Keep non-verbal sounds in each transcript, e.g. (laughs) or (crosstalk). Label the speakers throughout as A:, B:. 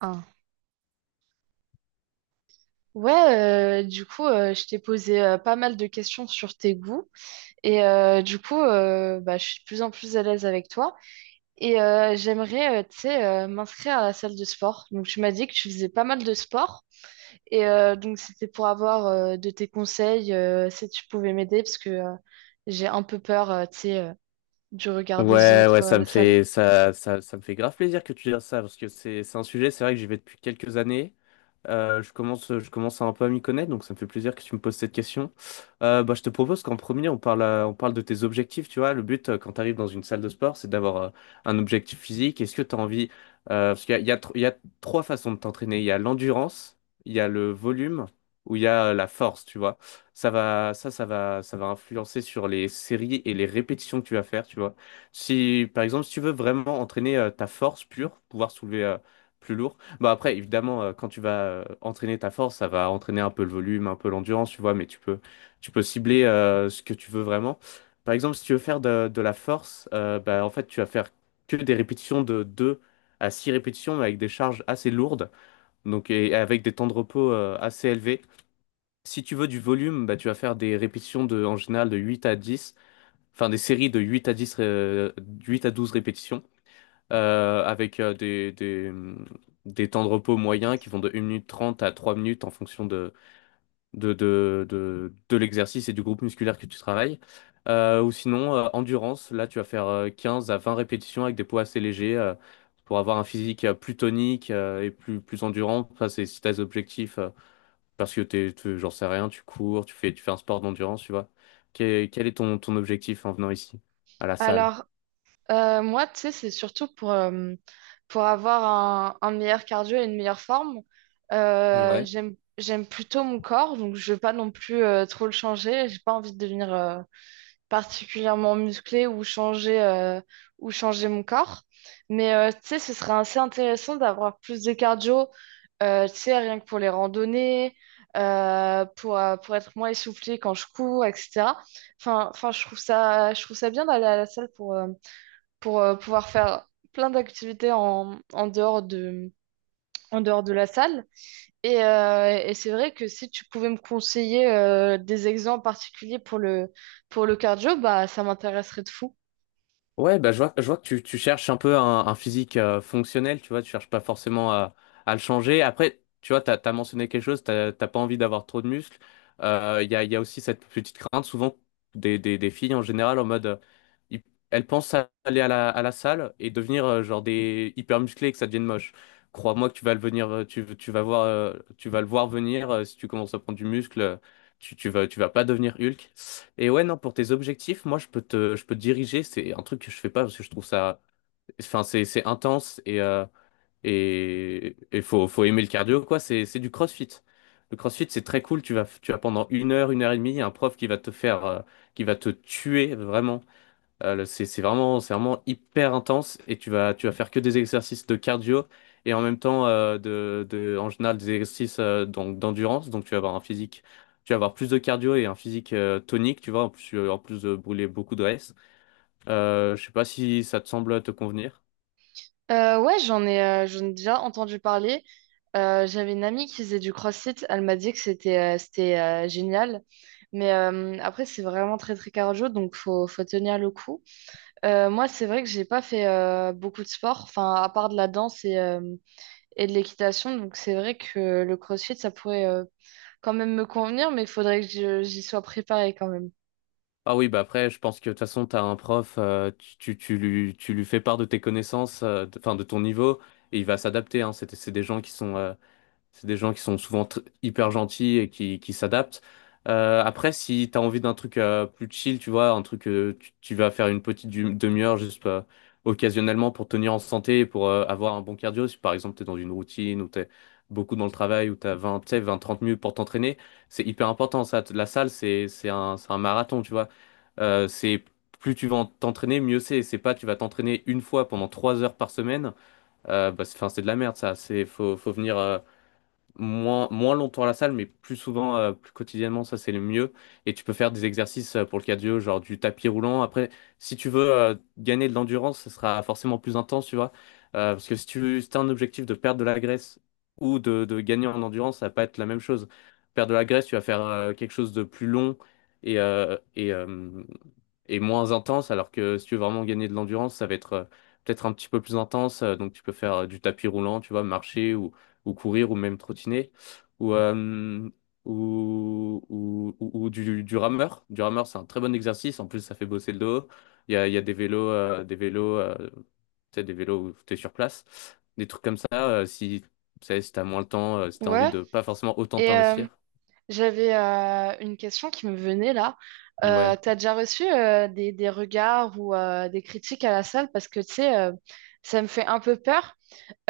A: Ah. Ouais, du coup, je t'ai posé pas mal de questions sur tes goûts et du coup, bah, je suis de plus en plus à l'aise avec toi et j'aimerais, tu sais, m'inscrire à la salle de sport. Donc, tu m'as dit que tu faisais pas mal de sport et donc c'était pour avoir de tes conseils si tu pouvais m'aider parce que j'ai un peu peur, tu sais, du regard des
B: Ouais,
A: autres
B: ouais,
A: à la salle.
B: ça me fait grave plaisir que tu dises ça, parce que c'est un sujet, c'est vrai que j'y vais depuis quelques années, je commence un peu à m'y connaître, donc ça me fait plaisir que tu me poses cette question. Bah, je te propose qu'en premier, on parle de tes objectifs. Tu vois, le but quand tu arrives dans une salle de sport, c'est d'avoir un objectif physique. Est-ce que tu as envie, parce qu'il y a, il y a tr- il y a trois façons de t'entraîner. Il y a l'endurance, il y a le volume, ou il y a la force. Tu vois, ça va influencer sur les séries et les répétitions que tu vas faire. Tu vois, si par exemple, si tu veux vraiment entraîner ta force pure, pouvoir soulever plus lourd. Bah après, évidemment, quand tu vas entraîner ta force, ça va entraîner un peu le volume, un peu l'endurance, tu vois, mais tu peux cibler ce que tu veux vraiment. Par exemple, si tu veux faire de la force, bah, en fait, tu vas faire que des répétitions de 2 à 6 répétitions, mais avec des charges assez lourdes, donc et avec des temps de repos assez élevés. Si tu veux du volume, bah, tu vas faire des répétitions de, en général de 8 à dix, enfin des séries de 8 à 10 8 à 12 répétitions avec des temps de repos moyens qui vont de, 1 minute 30 à 3 minutes en fonction de l'exercice et du groupe musculaire que tu travailles. Ou sinon, endurance, là tu vas faire 15 à 20 répétitions avec des poids assez légers pour avoir un physique plus tonique et plus endurant. Ça, c'est si tes objectifs, parce que j'en sais rien, tu cours, tu fais un sport d'endurance, tu vois. Quel est ton objectif en venant ici, à la salle?
A: Alors, moi, tu sais, c'est surtout pour avoir un meilleur cardio et une meilleure forme.
B: Ouais.
A: J'aime plutôt mon corps, donc je veux pas non plus trop le changer. J'ai pas envie de devenir particulièrement musclée ou ou changer mon corps. Mais tu sais, ce serait assez intéressant d'avoir plus de cardio, tu sais, rien que pour les randonnées, pour être moins essoufflée quand je cours, etc. Enfin, je trouve ça bien d'aller à la salle pour pouvoir faire plein d'activités en dehors en dehors de la salle. Et c'est vrai que si tu pouvais me conseiller des exemples particuliers pour pour le cardio, bah, ça m'intéresserait de fou.
B: Ouais, bah, je vois que tu cherches un peu un physique fonctionnel, tu vois, tu cherches pas forcément à le changer. Après, tu vois, t'as mentionné quelque chose, t'as pas envie d'avoir trop de muscles. Il y a aussi cette petite crainte, souvent, des filles en général, en mode, hi- elles pensent à aller à la salle et devenir genre des hyper musclées et que ça devienne moche. Crois-moi que tu vas le venir, tu vas voir, tu vas le voir venir si tu commences à prendre du muscle, tu vas pas devenir Hulk. Et ouais, non, pour tes objectifs, moi, je peux te diriger. C'est un truc que je fais pas parce que je trouve ça, enfin, c'est intense et faut aimer le cardio, quoi. C'est du crossfit. Le crossfit, c'est très cool. Tu vas pendant 1 heure, 1 heure et demie, il y a un prof qui va te faire, qui va te tuer vraiment. C'est vraiment hyper intense et tu vas faire que des exercices de cardio et en même temps, en général, des exercices donc, d'endurance. Donc, tu vas avoir un physique, tu vas avoir plus de cardio et un physique tonique, tu vois, en plus, en plus de brûler beaucoup de graisse. Je sais pas si ça te semble te convenir.
A: Ouais, j'en ai déjà entendu parler. J'avais une amie qui faisait du CrossFit. Elle m'a dit que c'était génial. Mais après, c'est vraiment très très cardio, donc faut, faut tenir le coup. Moi, c'est vrai que j'ai pas fait beaucoup de sport, enfin, à part de la danse et et de l'équitation. Donc c'est vrai que le CrossFit, ça pourrait quand même me convenir, mais il faudrait que j'y sois préparée quand même.
B: Ah oui, bah après, je pense que de toute façon, tu as un prof, tu lui fais part de tes connaissances, enfin de ton niveau, et il va s'adapter, hein. C'est des gens qui sont, c'est des gens qui sont souvent hyper gentils et qui s'adaptent. Après, si t'as envie d'un truc plus chill, tu vois, un truc tu vas faire une petite demi-heure juste occasionnellement pour tenir en santé et pour avoir un bon cardio, si par exemple t'es dans une routine ou t'es beaucoup dans le travail ou t'as 20, tu sais, 20, 30 minutes pour t'entraîner, c'est hyper important ça. La salle, c'est un marathon, tu vois. C'est plus tu vas t'entraîner, mieux c'est. C'est pas tu vas t'entraîner une fois pendant 3 heures par semaine. Bah, c'est, 'fin, c'est de la merde ça. C'est, faut venir, moins longtemps à la salle, mais plus souvent, plus quotidiennement, ça c'est le mieux. Et tu peux faire des exercices pour le cardio, genre du tapis roulant. Après, si tu veux gagner de l'endurance, ce sera forcément plus intense, tu vois. Parce que si tu as un objectif de perdre de la graisse ou de gagner en endurance, ça va pas être la même chose. Perdre de la graisse, tu vas faire quelque chose de plus long et, euh, et, euh, et moins intense, alors que si tu veux vraiment gagner de l'endurance, ça va être peut-être un petit peu plus intense. Donc tu peux faire du tapis roulant, tu vois, marcher ou courir, ou même trottiner, ou, euh, ou du rameur. Du rameur, c'est un très bon exercice. En plus, ça fait bosser le dos. Il y a des vélos, tu sais, des vélos où tu es sur place. Des trucs comme ça, si, tu sais, si t'as moins le temps, si t'as envie
A: Ouais.
B: de pas forcément autant
A: Et
B: t'investir.
A: j'avais une question qui me venait là.
B: Ouais.
A: T'as déjà reçu des regards ou des critiques à la salle parce que tu sais, ça me fait un peu peur.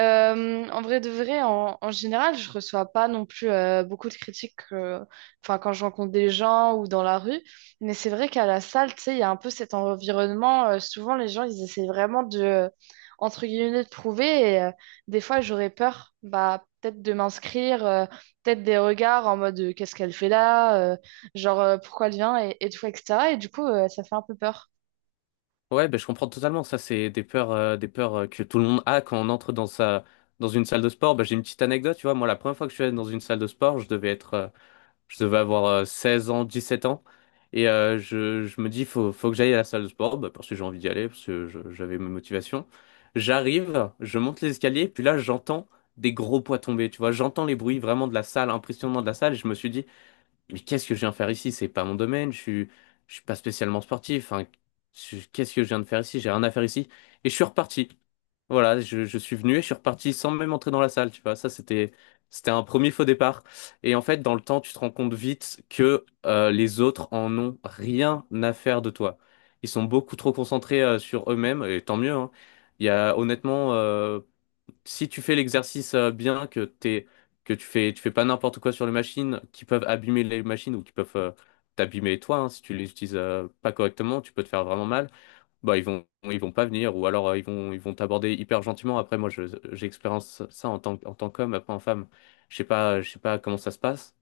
A: En vrai de vrai, en général, je reçois pas non plus beaucoup de critiques enfin, quand je rencontre des gens ou dans la rue. Mais c'est vrai qu'à la salle, tu sais, il y a un peu cet environnement. Souvent, les gens, ils essaient vraiment entre guillemets, de prouver. Et des fois, j'aurais peur, bah, peut-être de m'inscrire, peut-être des regards en mode qu'est-ce qu'elle fait là, genre pourquoi elle vient et tout, etc. Et du coup, ça fait un peu peur.
B: Ouais, ben, je comprends totalement. Ça, c'est des peurs, que tout le monde a quand on entre dans sa, dans une salle de sport. Ben, j'ai une petite anecdote, tu vois. Moi, la première fois que je suis allé dans une salle de sport, je devais avoir 16 ans, 7 ans. Et je me dis, faut que j'aille à la salle de sport, bah, parce que j'ai envie d'y aller, parce que j'avais mes motivations. J'arrive, je monte les escaliers, puis là, j'entends des gros poids tomber, tu vois. J'entends les bruits vraiment de la salle, impressionnant de la salle. Et je me suis dit, mais qu'est-ce que je viens faire ici? C'est pas mon domaine, je suis pas spécialement sportif, hein. Qu'est-ce que je viens de faire ici? J'ai rien à faire ici. Et je suis reparti. Voilà, je suis venu et je suis reparti sans même entrer dans la salle, tu vois. Ça, c'était, c'était un premier faux départ. Et en fait, dans le temps, tu te rends compte vite que les autres en ont rien à faire de toi. Ils sont beaucoup trop concentrés sur eux-mêmes, et tant mieux, hein. Il y a honnêtement si tu fais l'exercice bien, que tu fais pas n'importe quoi sur les machines qui peuvent abîmer les machines ou qui peuvent t'abîmer toi, hein, si tu les utilises pas correctement, tu peux te faire vraiment mal. Bah ils vont pas venir ou alors ils vont t'aborder hyper gentiment. Après moi, j'expérience ça en tant, en tant qu'homme, après en femme, je sais pas comment ça se passe.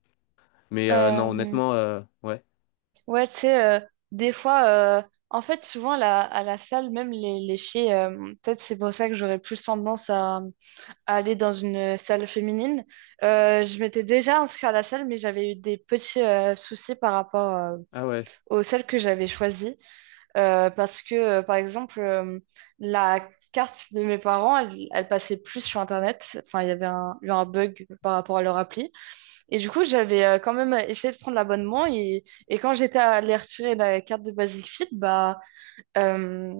B: Mais non,
A: Euh,
B: honnêtement, ouais.
A: Ouais, tu sais, des fois, euh, en fait, souvent à la salle, même les filles, peut-être c'est pour ça que j'aurais plus tendance à aller dans une salle féminine. Je m'étais déjà inscrite à la salle, mais j'avais eu des petits soucis par rapport
B: Ah ouais,
A: aux salles que j'avais choisies. Parce que, par exemple, la carte de mes parents, elle passait plus sur Internet. Enfin, il y avait eu un bug par rapport à leur appli. Et du coup, j'avais quand même essayé de prendre l'abonnement et quand j'étais allée retirer la carte de Basic Fit, euh,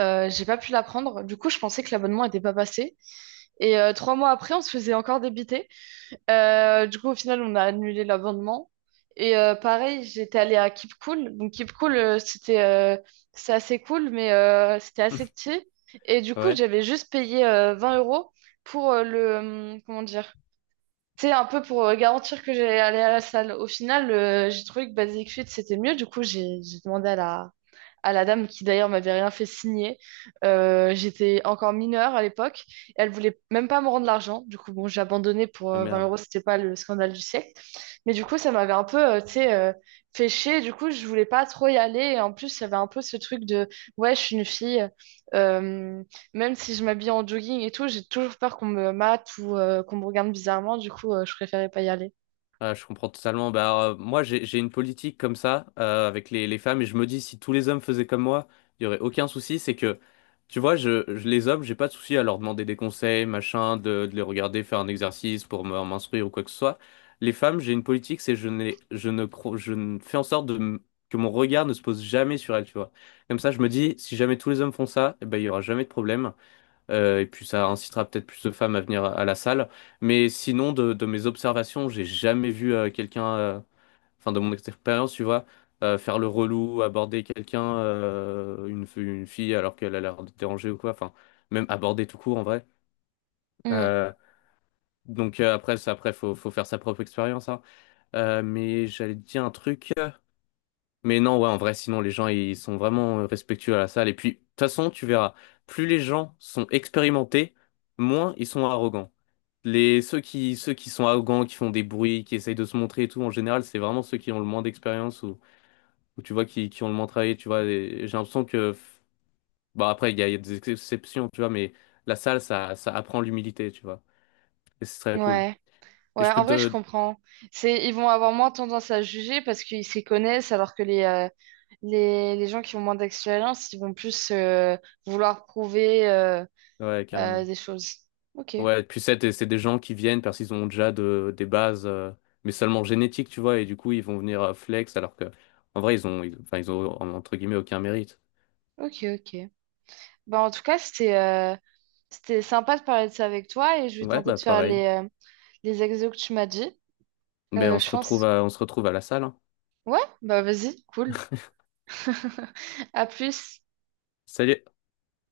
A: j'ai pas pu la prendre. Du coup, je pensais que l'abonnement était pas passé. Et trois mois après, on se faisait encore débiter. Du coup, au final, on a annulé l'abonnement. Et pareil, j'étais allée à Keep Cool. Donc, Keep Cool, c'est assez cool, mais c'était assez
B: (laughs)
A: petit. Et du coup,
B: ouais.
A: j'avais juste payé 20 € pour comment dire, c'est un peu pour garantir que j'allais aller à la salle. Au final, j'ai trouvé que Basic Fit, c'était mieux. Du coup, j'ai demandé à à la dame qui d'ailleurs m'avait rien fait signer. J'étais encore mineure à l'époque. Elle voulait même pas me rendre l'argent. Du coup, bon, j'ai abandonné pour
B: Ah
A: 20
B: merde.
A: euros. C'était pas le scandale du siècle. Mais du coup, ça m'avait un peu, tu sais, fait chier. Du coup, je voulais pas trop y aller. Et en plus, il y avait un peu ce truc de, ouais, je suis une fille. Euh, même si je m'habille en jogging et tout, j'ai toujours peur qu'on me mate ou qu'on me regarde bizarrement. Du coup, je préférais pas y aller.
B: Ah, je comprends totalement. Bah, moi, j'ai une politique comme ça avec les femmes et je me dis si tous les hommes faisaient comme moi, il y aurait aucun souci. C'est que, tu vois, les hommes, j'ai pas de souci à leur demander des conseils, machin, de les regarder faire un exercice pour m'instruire ou quoi que ce soit. Les femmes, j'ai une politique, c'est je n'ai, je ne cro- je ne fais en sorte que mon regard ne se pose jamais sur elles, tu vois. Comme ça, je me dis si jamais tous les hommes font ça, eh ben, il y aura jamais de problème. Et puis ça incitera peut-être plus de femmes à venir à la salle. Mais sinon, de mes observations, j'ai jamais vu quelqu'un, enfin de mon expérience, tu vois, faire le relou, aborder quelqu'un, une fille alors qu'elle a l'air de déranger ou quoi. Enfin, même aborder tout court en vrai.
A: Mm.
B: Euh, donc après, ça, après faut faire sa propre expérience, hein. Mais j'allais te dire un truc. Mais non, ouais, en vrai, sinon les gens, ils sont vraiment respectueux à la salle. Et puis, de toute façon, tu verras, plus les gens sont expérimentés, moins ils sont arrogants. Ceux qui sont arrogants, qui font des bruits, qui essayent de se montrer et tout, en général, c'est vraiment ceux qui ont le moins d'expérience ou, tu vois, qui ont le moins travaillé, tu vois. Et J'ai l'impression que, bah après, il y a des exceptions, tu vois, mais la salle, ça apprend l'humilité, tu vois. Et c'est très cool.
A: Ouais.
B: Et
A: Ouais,
B: je
A: en
B: peux
A: vrai, je
B: te...
A: comprends. C'est, ils vont avoir moins tendance à juger parce qu'ils s'y connaissent, alors que les gens qui ont moins d'expérience, ils vont plus vouloir prouver
B: Ouais, carrément.
A: des choses. Ok,
B: Ouais, puis c'est des gens qui viennent parce qu'ils ont déjà des bases, mais seulement génétiques, tu vois, et du coup, ils vont venir flex, alors que, en vrai, enfin, ils ont, entre guillemets, aucun mérite.
A: ok, ok. Bah, en tout cas, c'était sympa de parler de ça avec toi et je vais
B: Ouais,
A: tenter
B: bah,
A: de faire
B: pareil.
A: les exos que tu m'as dit.
B: Ben, on
A: Je
B: se retrouve
A: pense.
B: à, on se retrouve à la salle, hein.
A: Ouais, bah vas-y, cool.
B: (laughs)
A: (laughs) À plus.
B: Salut!